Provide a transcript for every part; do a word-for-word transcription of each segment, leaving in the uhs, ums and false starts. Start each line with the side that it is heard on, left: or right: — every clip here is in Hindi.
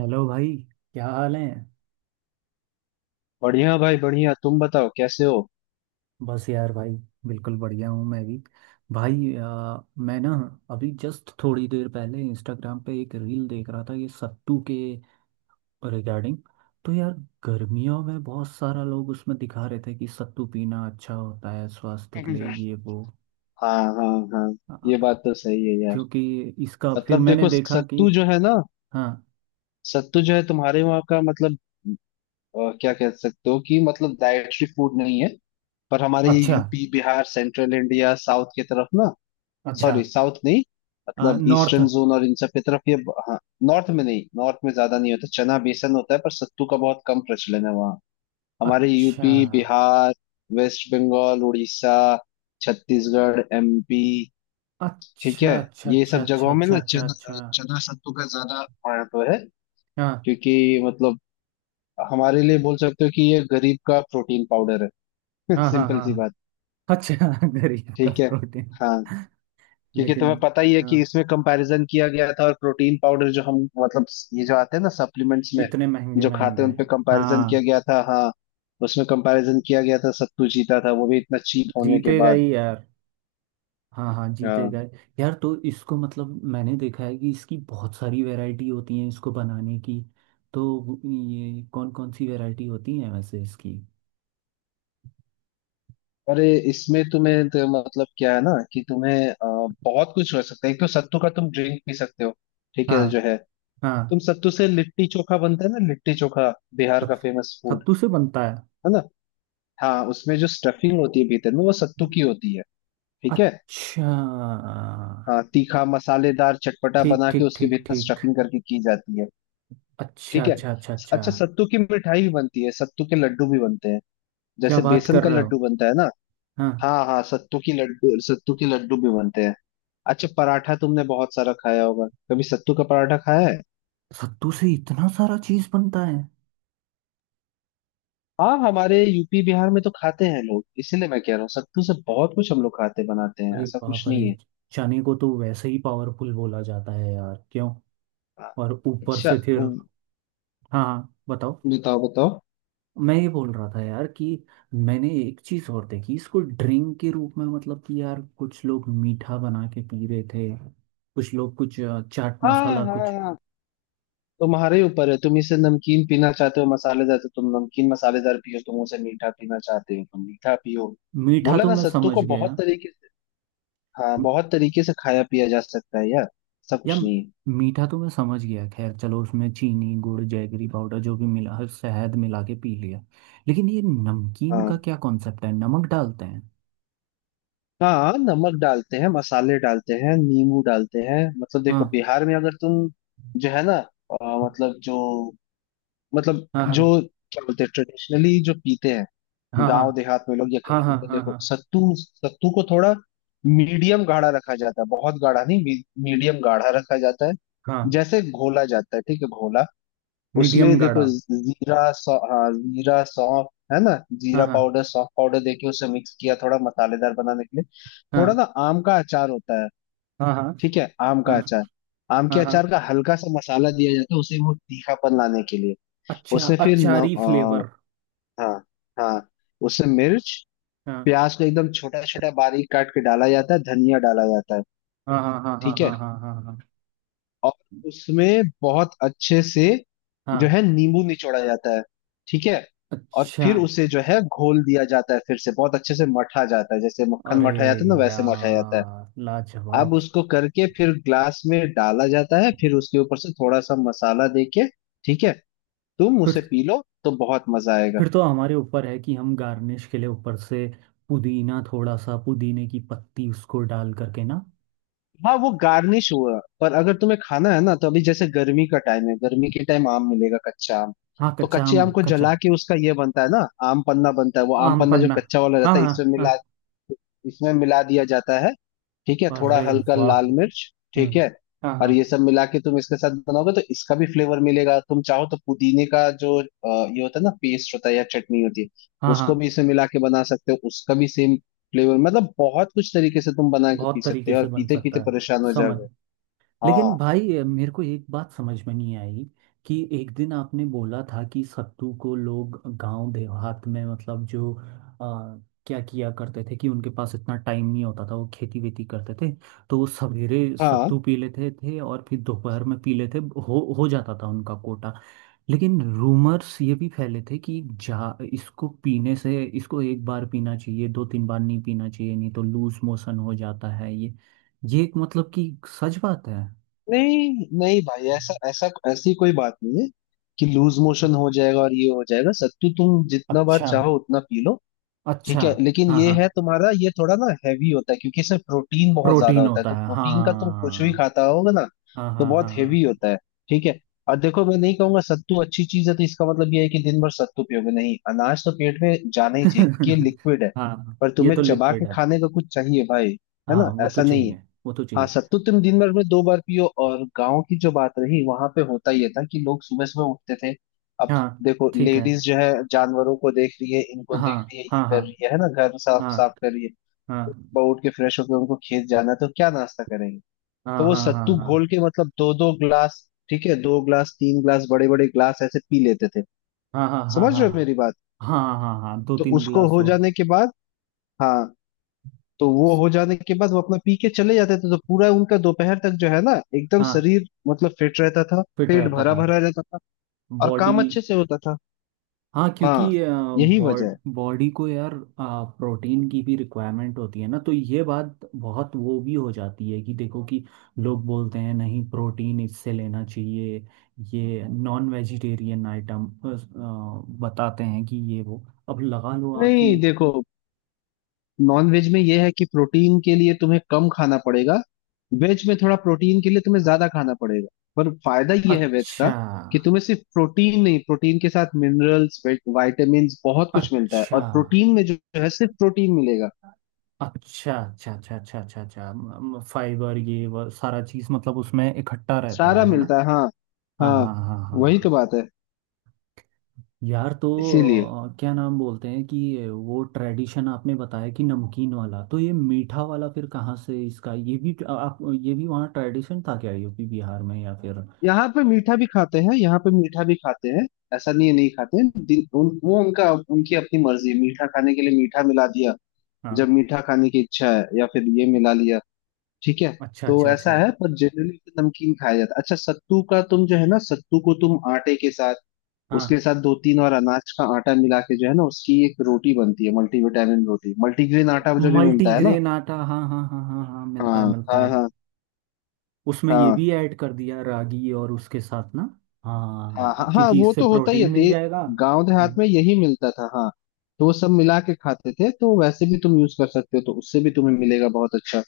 right: हेलो भाई। क्या हाल है।
left: बढ़िया भाई बढ़िया। तुम बताओ कैसे हो।
right: बस यार भाई, बिल्कुल बढ़िया हूँ मैं भी। भाई आ, मैं ना अभी जस्ट थोड़ी देर पहले इंस्टाग्राम पे एक रील देख रहा था ये सत्तू के रिगार्डिंग। तो यार, गर्मियों में बहुत सारा लोग उसमें दिखा रहे थे कि सत्तू पीना अच्छा होता है स्वास्थ्य के लिए,
left: हम्म।
right: ये वो।
left: हाँ हाँ हाँ,
right: आ,
left: ये बात तो सही है यार।
right: क्योंकि इसका फिर
left: मतलब
right: मैंने
left: देखो,
right: देखा कि।
left: सत्तू जो है ना,
right: हाँ।
left: सत्तू जो है तुम्हारे वहाँ का, मतलब अ, क्या कह सकते हो कि मतलब डाइटरी फूड नहीं है। पर हमारे ये
right: अच्छा,
left: UP Bihar central India south की तरफ ना,
right: अच्छा।
left: सॉरी साउथ नहीं,
right: आ,
left: मतलब
right: नॉर्थ।
left: ईस्टर्न जोन और इन सब की तरफ ये ब- हाँ। नॉर्थ में नहीं, नॉर्थ में ज्यादा नहीं होता। चना बेसन होता है पर सत्तू का बहुत कम प्रचलन है वहाँ। हमारे
right: अच्छा
left: UP Bihar West Bengal Orissa Chhattisgarh MP, ठीक है,
right: अच्छा अच्छा
left: ये
right: अच्छा
left: सब
right: अच्छा
left: जगहों में
right: अच्छा
left: ना
right: अच्छा
left: चना,
right: अच्छा।
left: चना सत्तू का ज्यादा महत्व है।
right: हाँ
left: क्योंकि मतलब हमारे लिए बोल सकते हो कि ये गरीब का प्रोटीन पाउडर है।
right: हाँ हाँ
left: सिंपल सी
right: हाँ।
left: बात।
right: अच्छा गरीब का
left: ठीक है।
right: प्रोटीन।
left: हाँ, क्योंकि
right: लेकिन
left: तुम्हें पता ही है कि
right: हाँ,
left: इसमें कंपैरिजन किया गया था और प्रोटीन पाउडर जो हम मतलब ये जो आते हैं ना सप्लीमेंट्स में,
right: इतने महंगे
left: जो खाते
right: महंगे।
left: हैं उन पे कंपैरिजन किया
right: हाँ
left: गया था। हाँ, उसमें कंपैरिजन किया गया था, सत्तू जीता था, वो भी इतना चीप होने के
right: जीतेगा
left: बाद।
right: ही यार। हाँ हाँ
left: हाँ,
right: जीतेगा ही। यार तो इसको मतलब, मैंने देखा है कि इसकी बहुत सारी वैरायटी होती है इसको बनाने की। तो ये कौन कौन सी वैरायटी होती है वैसे इसकी।
left: अरे इसमें तुम्हें तो मतलब क्या है ना कि तुम्हें अ, बहुत कुछ हो सकता है। एक तो सत्तू का तुम ड्रिंक पी सकते हो, ठीक
right: हाँ।
left: है जो है।
right: हाँ।
left: तुम सत्तू से लिट्टी चोखा बनता है ना, लिट्टी चोखा बिहार का
right: सत-
left: फेमस फूड
right: सत्तू से बनता है।
left: है ना। हाँ, उसमें जो स्टफिंग होती है भीतर में वो सत्तू की होती है। ठीक है।
right: अच्छा।
left: हाँ, तीखा मसालेदार चटपटा
right: ठीक
left: बना के
right: ठीक
left: उसके
right: ठीक
left: भीतर
right: ठीक।
left: स्टफिंग करके की जाती है।
right: अच्छा
left: ठीक है।
right: अच्छा अच्छा अच्छा।
left: अच्छा, सत्तू की मिठाई भी बनती है, सत्तू के लड्डू भी बनते हैं,
right: क्या
left: जैसे
right: बात
left: बेसन
right: कर
left: का
right: रहे हो।
left: लड्डू बनता है ना।
right: हाँ।
left: हाँ हाँ, सत्तू की लड्डू, सत्तू की लड्डू भी बनते हैं। अच्छा पराठा तुमने बहुत सारा खाया होगा, कभी सत्तू का पराठा खाया है।
right: सत्तू से इतना सारा चीज बनता है।
left: हाँ, हमारे यूपी बिहार में तो खाते हैं लोग, इसीलिए मैं कह रहा हूँ, सत्तू से बहुत कुछ हम लोग खाते बनाते हैं,
right: अरे
left: ऐसा कुछ
right: बाप
left: नहीं
right: रे।
left: है।
right: चने को तो वैसे ही पावरफुल बोला जाता है यार, क्यों।
left: हाँ।
right: और ऊपर
left: अच्छा
right: से फिर।
left: उम,
right: हाँ हाँ, बताओ।
left: बताओ बताओ।
right: मैं ये बोल रहा था यार कि मैंने एक चीज और देखी, इसको ड्रिंक के रूप में मतलब कि यार, कुछ लोग मीठा बना के पी रहे थे। कुछ लोग कुछ अ, चाट
left: हाँ
right: मसाला
left: हाँ
right: कुछ।
left: हाँ, तुम्हारे ऊपर है, तुम इसे नमकीन पीना चाहते हो मसालेदार तो तुम नमकीन मसालेदार पियो, तुम उसे मीठा पीना चाहते हो तुम मीठा पियो।
right: मीठा
left: बोला
right: तो
left: ना,
right: मैं
left: सत्तू
right: समझ
left: को बहुत
right: गया।
left: तरीके से, हाँ, बहुत तरीके से खाया पिया जा सकता है यार, ऐसा
right: या
left: कुछ नहीं है।
right: मीठा तो मैं समझ गया, खैर चलो, उसमें चीनी गुड़ जैगरी पाउडर जो भी मिला, हर शहद मिला के पी लिया। लेकिन ये नमकीन
left: हाँ।
right: का क्या कॉन्सेप्ट है, नमक डालते हैं।
left: हाँ, नमक डालते हैं, मसाले डालते हैं, नींबू डालते हैं। मतलब
right: हाँ
left: देखो, बिहार में अगर तुम जो है ना, अ, मतलब जो मतलब
right: हाँ हाँ
left: जो क्या बोलते हैं, ट्रेडिशनली जो पीते हैं
right: हाँ हाँ
left: गांव देहात में लोग या
right: हाँ
left: कहीं भी,
right: हाँ
left: तो
right: हाँ
left: देखो
right: हाँ
left: सत्तू सत्तू को थोड़ा मीडियम गाढ़ा रखा जाता है, बहुत गाढ़ा नहीं, मी, मीडियम गाढ़ा रखा जाता है।
right: हाँ।
left: जैसे घोला जाता है, ठीक है, घोला। उसमें
right: मीडियम
left: देखो,
right: गाढ़ा।
left: जीरा सौ हाँ, जीरा सौंफ, है ना,
right: हाँ
left: जीरा
right: हाँ
left: पाउडर सौंफ पाउडर देके उसे मिक्स किया, थोड़ा मसालेदार बनाने के लिए। थोड़ा ना
right: हाँ
left: आम का अचार होता है,
right: हाँ हाँ
left: ठीक है, आम
right: हाँ
left: का अचार, आम के
right: हाँ हाँ।
left: अचार का हल्का सा मसाला दिया जाता है उसे, वो तीखापन लाने के लिए।
right: अच्छा,
left: उसमें फिर न,
right: अचारी फ्लेवर।
left: आ, हाँ हाँ, उसमें मिर्च,
right: हाँ
left: प्याज को एकदम छोटा छोटा बारीक काट के डाला जाता है, धनिया डाला जाता है,
right: हाँ हाँ हाँ हाँ
left: ठीक है।
right: हाँ हाँ हाँ हाँ
left: और उसमें बहुत अच्छे से जो
right: हाँ।
left: है नींबू निचोड़ा जाता है, ठीक है। और
right: अच्छा।
left: फिर उसे जो है घोल दिया जाता है, फिर से बहुत अच्छे से मठा जाता है, जैसे मक्खन
right: अरे
left: मठा जाता है ना, वैसे मठा जाता है।
right: यार,
left: अब
right: लाजवाब।
left: उसको करके फिर ग्लास में डाला जाता है, फिर उसके ऊपर से थोड़ा सा मसाला देके, ठीक है, तुम उसे पी लो तो बहुत मजा आएगा।
right: फिर तो हमारे ऊपर है कि हम गार्निश के लिए ऊपर से पुदीना, थोड़ा सा पुदीने की पत्ती उसको डाल करके ना।
left: हाँ, वो गार्निश हुआ। पर अगर तुम्हें खाना है ना, तो अभी जैसे गर्मी का टाइम है, गर्मी के टाइम आम मिलेगा कच्चा आम,
right: हाँ
left: तो
right: कच्चा
left: कच्चे
right: आम,
left: आम को
right: कच्चा
left: जला के उसका ये बनता है ना, आम पन्ना बनता है, वो आम
right: आम
left: पन्ना जो
right: पन्ना।
left: कच्चा वाला
right: हाँ
left: रहता है
right: हाँ
left: इसमें मिला,
right: हाँ।
left: इसमें मिला दिया जाता है। ठीक है, थोड़ा
right: अरे
left: हल्का
right: वाह।
left: लाल मिर्च, ठीक
right: हम्म।
left: है।
right: हाँ
left: और ये
right: हाँ।
left: सब मिला के तुम इसके साथ बनाओगे तो इसका भी फ्लेवर मिलेगा। तुम चाहो तो पुदीने का जो अ, ये होता है ना पेस्ट होता है या चटनी होती है,
right: हाँ हाँ।
left: उसको भी इसमें मिला के बना सकते हो, उसका भी सेम फ्लेवर। मतलब बहुत कुछ तरीके से तुम बना के
right: बहुत
left: पी सकते
right: तरीके
left: हो और
right: से बन
left: पीते पीते
right: सकता है।
left: परेशान हो
right: समझ।
left: जाओगे।
right: लेकिन
left: हाँ
right: भाई अ, मेरे को एक बात समझ में नहीं आई कि एक दिन आपने बोला था कि सत्तू को लोग गांव देहात में, मतलब जो अ, क्या किया करते थे कि उनके पास इतना टाइम नहीं होता था, वो खेती वेती करते थे, तो वो सवेरे
left: हाँ।
right: सत्तू पी लेते थे और फिर दोपहर में पी लेते, हो हो जाता था उनका कोटा। लेकिन रूमर्स ये भी फैले थे कि जा, इसको पीने से इसको एक बार पीना चाहिए, दो तीन बार नहीं पीना चाहिए, नहीं तो लूज मोशन हो जाता है ये। ये एक मतलब कि सच बात है।
left: नहीं नहीं भाई, ऐसा ऐसा ऐसी कोई बात नहीं है कि लूज मोशन हो जाएगा और ये हो जाएगा। सत्तू तुम जितना बार
right: अच्छा,
left: चाहो उतना पी लो।
right: अच्छा।
left: ठीक है, लेकिन
right: हाँ
left: ये
right: हाँ,
left: है, तुम्हारा ये थोड़ा ना हैवी होता है, क्योंकि इसमें प्रोटीन बहुत ज्यादा
right: प्रोटीन
left: होता है,
right: होता
left: तो
right: है
left: प्रोटीन का तुम
right: हाँ।
left: कुछ भी खाता होगा ना,
right: हाँ
left: तो
right: हाँ
left: बहुत
right: हाँ।
left: हैवी होता है। ठीक है। और देखो मैं नहीं कहूंगा सत्तू अच्छी चीज है तो इसका मतलब ये है कि दिन भर सत्तू पियोगे, नहीं, अनाज तो पेट में जाना ही चाहिए क्योंकि ये
right: हाँ
left: लिक्विड है।
right: हाँ
left: पर
right: ये
left: तुम्हें
right: तो
left: चबा के
right: लिक्विड है।
left: खाने का कुछ चाहिए भाई, है
right: हाँ
left: ना,
right: वो तो
left: ऐसा नहीं है।
right: चाहिए, वो तो
left: हाँ,
right: चाहिए।
left: सत्तू तुम दिन भर में दो बार पियो। और गांव की जो बात रही, वहां पे होता ये था कि लोग सुबह सुबह उठते थे। अब
right: हाँ।
left: देखो,
right: ठीक है।
left: लेडीज जो है, जानवरों को देख रही है, इनको
right: हाँ
left: देख रही है, ये
right: हाँ हाँ
left: कर रही है है ना, घर साफ साफ
right: हाँ
left: कर रही है।
right: हाँ
left: सुबह उठ के फ्रेश होकर उनको खेत जाना है, तो क्या नाश्ता करेंगे।
right: हाँ
left: तो वो
right: हाँ हाँ
left: सत्तू
right: हाँ
left: घोल के मतलब दो दो ग्लास, ठीक है, दो ग्लास तीन ग्लास बड़े बड़े ग्लास ऐसे पी लेते थे।
right: हाँ हाँ हाँ
left: समझ
right: हाँ
left: रहे
right: हाँ
left: हो मेरी बात।
right: हाँ हाँ। हाँ, हाँ, दो
left: तो
right: तीन
left: उसको
right: गिलास
left: हो
right: हो।
left: जाने के बाद, हाँ, तो वो
right: स-
left: हो जाने के बाद वो अपना पी के चले जाते थे, तो पूरा उनका दोपहर तक जो है ना एकदम
right: हाँ,
left: शरीर मतलब फिट रहता था,
right: फिट
left: पेट
right: रहता
left: भरा
right: था।
left: भरा रहता था और
right: बॉडी।
left: काम अच्छे से होता था।
right: हाँ क्योंकि
left: हाँ, यही वजह
right: बॉड
left: है।
right: बॉडी को यार प्रोटीन की भी रिक्वायरमेंट होती है ना, तो ये बात बहुत वो भी हो जाती है कि देखो कि लोग बोलते हैं नहीं, प्रोटीन इससे लेना चाहिए, ये नॉन वेजिटेरियन आइटम। बताते हैं कि ये वो। अब लगा लो आपकी।
left: नहीं देखो, नॉन वेज में ये है कि प्रोटीन के लिए तुम्हें कम खाना पड़ेगा, वेज में थोड़ा प्रोटीन के लिए तुम्हें ज्यादा खाना पड़ेगा। पर फायदा ये है वेज का,
right: अच्छा
left: कि तुम्हें सिर्फ प्रोटीन नहीं, प्रोटीन के साथ मिनरल्स वाइटामिन बहुत कुछ मिलता है,
right: अच्छा
left: और प्रोटीन में जो है सिर्फ प्रोटीन मिलेगा।
right: अच्छा अच्छा अच्छा अच्छा अच्छा अच्छा, फाइबर ये वो सारा चीज़ मतलब उसमें इकट्ठा रहता
left: सारा
right: है है ना।
left: मिलता है हाँ
right: हाँ
left: हाँ,
right: हाँ हाँ हाँ
left: वही तो
right: हाँ।
left: बात है,
right: यार, तो
left: इसीलिए।
right: अ, क्या नाम बोलते हैं कि वो ट्रेडिशन आपने बताया कि नमकीन वाला, तो ये मीठा वाला फिर कहाँ से, इसका ये भी अ, आप ये भी वहाँ ट्रेडिशन था क्या यूपी बिहार में या फिर।
left: यहाँ पे मीठा भी खाते हैं, यहाँ पे मीठा भी खाते हैं ऐसा नहीं है नहीं खाते हैं। दिन, उन, वो उनका, उनकी अपनी मर्जी है, मीठा खाने के लिए मीठा मिला दिया, जब
right: हाँ।
left: मीठा खाने की इच्छा है, या फिर ये मिला लिया। ठीक है,
right: अच्छा
left: तो
right: अच्छा
left: ऐसा
right: अच्छा।
left: है, पर जनरली नमकीन खाया जाता है। अच्छा, सत्तू का तुम जो है ना, सत्तू को तुम आटे के साथ, उसके
right: हाँ,
left: साथ दो तीन और अनाज का आटा मिला के जो है ना, उसकी एक रोटी बनती है, मल्टीविटामिन रोटी, मल्टीग्रेन आटा जो भी मिलता है ना।
right: मल्टीग्रेन आटा हाँ हाँ हाँ हाँ हाँ, मिलता है
left: हाँ
right: मिलता
left: हाँ
right: है।
left: हाँ
right: उसमें ये
left: हाँ
right: भी ऐड कर दिया रागी और उसके साथ ना। हाँ।
left: हाँ हाँ हाँ,
right: क्योंकि
left: वो
right: इससे
left: तो होता ही है
right: प्रोटीन मिल
left: दे,
right: जाएगा।
left: गांव देहात में यही मिलता था। हाँ, तो वो सब मिला के खाते थे, तो वैसे भी तुम यूज कर सकते हो, तो उससे भी तुम्हें मिलेगा बहुत अच्छा।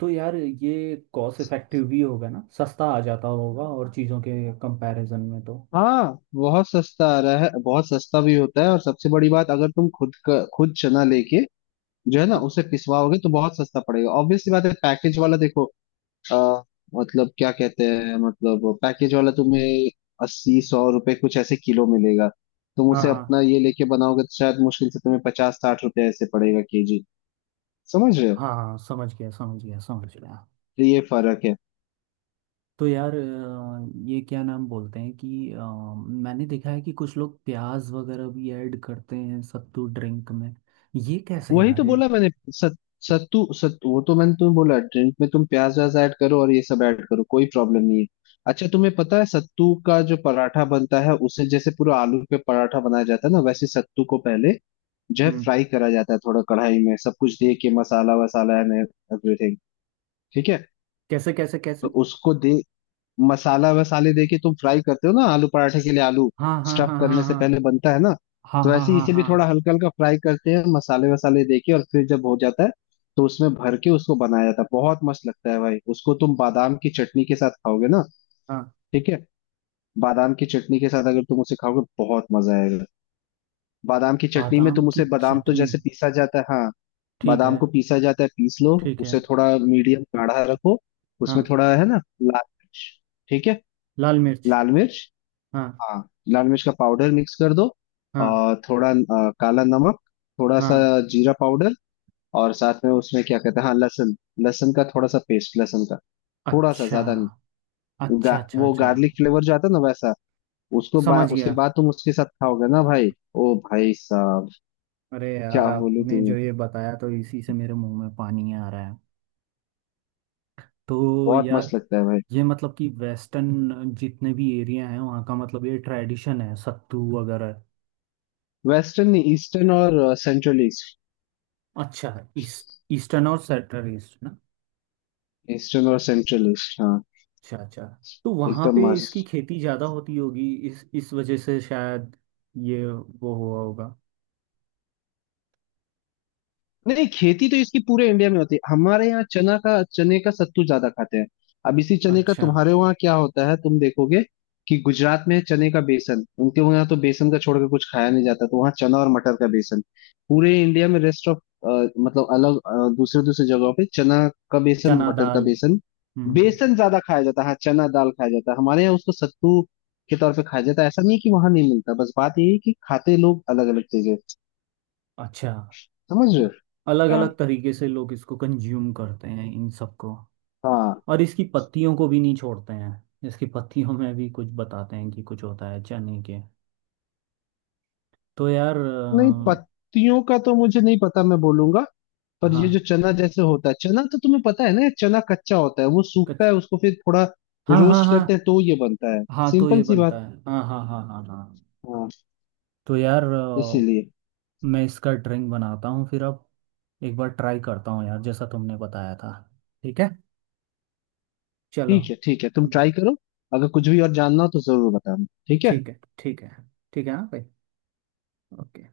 right: तो यार ये कॉस्ट इफेक्टिव भी होगा ना, सस्ता आ जाता होगा और चीज़ों के कंपैरिजन में तो।
left: हाँ, बहुत सस्ता आ रहा है, बहुत सस्ता भी होता है। और सबसे बड़ी बात, अगर तुम खुद का खुद चना लेके जो है ना
right: हाँ है।
left: उसे पिसवाओगे तो बहुत सस्ता पड़ेगा, ऑब्वियस सी बात है। पैकेज वाला देखो आ, मतलब क्या कहते हैं, मतलब पैकेज वाला तुम्हें अस्सी सौ रुपए कुछ ऐसे किलो मिलेगा। तुम
right: हाँ
left: उसे
right: ना।
left: अपना ये लेके बनाओगे तो शायद मुश्किल से तुम्हें पचास साठ रुपए ऐसे पड़ेगा केजी। समझ रहे हो।
right: हाँ हाँ, समझ गया समझ गया समझ गया।
left: तो ये फर्क है।
right: तो यार अ, ये क्या नाम बोलते हैं कि अ, मैंने देखा है कि कुछ लोग प्याज वगैरह भी ऐड करते हैं सत्तू ड्रिंक में। ये कैसे
left: वही
right: यार
left: तो
right: ये।
left: बोला मैंने सत, सत्तू सत, वो तो मैंने तुम्हें बोला, ड्रिंक में तुम प्याज व्याज ऐड करो और ये सब ऐड करो, कोई प्रॉब्लम नहीं है। अच्छा तुम्हें पता है सत्तू का जो पराठा बनता है, उसे जैसे पूरा आलू पे पराठा बनाया जाता है ना, वैसे सत्तू को पहले जो है
right: हम्म।
left: फ्राई करा जाता है, थोड़ा कढ़ाई में सब कुछ दे के, मसाला वसाला एंड एवरीथिंग, ठीक है।
right: कैसे कैसे कैसे।
left: तो उसको दे मसाला वसाले देके तुम फ्राई करते हो ना, आलू पराठे के लिए आलू
right: हाँ हाँ
left: स्टफ
right: हाँ
left: करने से
right: हाँ
left: पहले बनता है ना,
right: हाँ
left: तो
right: हाँ हाँ
left: वैसे ही
right: हाँ हाँ
left: इसे भी थोड़ा
right: हाँ
left: हल्का हल्का फ्राई करते हैं मसाले वसाले देके, और फिर जब हो जाता है तो उसमें भर के उसको बनाया जाता है। बहुत मस्त लगता है भाई, उसको तुम बादाम की चटनी के साथ खाओगे ना,
right: हाँ।
left: ठीक है, बादाम की चटनी के साथ अगर तुम उसे खाओगे बहुत मजा आएगा। बादाम की चटनी में
right: बादाम
left: तुम
right: की
left: उसे बादाम तो
right: चटनी।
left: जैसे पीसा जाता है हाँ,
right: ठीक
left: बादाम
right: है।
left: को पीसा जाता है, पीस लो
right: ठीक है।
left: उसे थोड़ा मीडियम गाढ़ा रखो। उसमें
right: हाँ।
left: थोड़ा है ना लाल मिर्च, ठीक है,
right: लाल मिर्च।
left: लाल मिर्च,
right: हाँ
left: हाँ, लाल मिर्च का पाउडर मिक्स कर दो।
right: हाँ
left: और थोड़ा अ, काला नमक थोड़ा सा,
right: हाँ।
left: जीरा पाउडर, और साथ में उसमें क्या कहते हैं, हाँ, लहसुन, लहसुन का थोड़ा सा पेस्ट, लहसुन का थोड़ा सा,
right: अच्छा
left: ज्यादा नहीं, वो गा,
right: अच्छा अच्छा
left: वो
right: अच्छा।
left: गार्लिक फ्लेवर जो आता है ना वैसा। उसको बा,
right: समझ
left: उसके
right: गया।
left: बाद तुम उसके साथ खाओगे ना भाई, ओ भाई साहब,
right: अरे यार,
left: क्या बोलूं
right: आपने जो
left: तुम्हें।
right: ये बताया तो इसी से मेरे मुंह में पानी आ रहा है। तो
left: बहुत
right: यार
left: मस्त लगता है भाई।
right: ये मतलब कि वेस्टर्न जितने भी एरिया हैं वहाँ का, मतलब ये ट्रेडिशन है सत्तू वगैरह।
left: वेस्टर्न नहीं, ईस्टर्न और सेंट्रल ईस्ट,
right: अच्छा। ईस्ट, ईस्टर्न और सेंट्रल ईस्ट ना।
left: ईस्टर्न और सेंट्रल ईस्ट हाँ।
right: अच्छा अच्छा। तो वहाँ पे
left: एकदम
right: इसकी
left: मस्त।
right: खेती ज़्यादा होती होगी इस इस वजह से शायद ये वो हुआ होगा।
left: नहीं खेती तो इसकी पूरे इंडिया में होती है, हमारे यहाँ चना का, चने का सत्तू ज्यादा खाते हैं। अब इसी चने का
right: अच्छा।
left: तुम्हारे वहाँ क्या होता है तुम देखोगे कि गुजरात में है चने का बेसन, उनके वहाँ तो बेसन का छोड़ के कुछ खाया नहीं जाता, तो वहाँ चना और मटर का बेसन। पूरे इंडिया में रेस्ट ऑफ, मतलब अलग अ, दूसरे दूसरे जगहों पे चना का बेसन
right: चना
left: मटर का
right: दाल।
left: बेसन,
right: हम्म।
left: बेसन ज्यादा खाया जाता है। हाँ, चना दाल खाया जाता है हमारे यहाँ, उसको सत्तू के तौर पे खाया जाता है। ऐसा नहीं है कि वहां नहीं मिलता, बस बात यही है कि खाते लोग अलग अलग चीजें।
right: अच्छा,
left: समझ रहे हो।
right: अलग
left: हाँ
right: अलग तरीके से लोग इसको कंज्यूम करते हैं इन सबको।
left: हाँ।
right: और इसकी पत्तियों को भी नहीं छोड़ते हैं। इसकी पत्तियों में भी कुछ बताते हैं कि कुछ होता है चने के। तो यार
left: नहीं
right: अ,
left: पत्तियों का तो मुझे नहीं पता, मैं बोलूंगा। पर
right: हाँ।
left: ये जो चना जैसे होता है, चना तो तुम्हें पता है ना, चना कच्चा होता है वो सूखता
right: कच।
left: है, उसको फिर थोड़ा
right: हाँ हाँ
left: रोस्ट
right: हाँ।
left: करते हैं तो ये बनता है।
right: हाँ तो
left: सिंपल
right: ये
left: सी बात।
right: बनता है हाँ हाँ हाँ हाँ हाँ।
left: हाँ,
right: तो यार अ,
left: इसीलिए।
right: मैं इसका ड्रिंक बनाता हूँ फिर अब, एक बार ट्राई करता हूँ यार जैसा तुमने बताया था। ठीक है। चलो।
left: ठीक है ठीक है, तुम
right: हम्म।
left: ट्राई करो। अगर कुछ भी और जानना हो तो जरूर बताना, ठीक है।
right: ठीक है ठीक है। ठीक है हाँ भाई। ओके।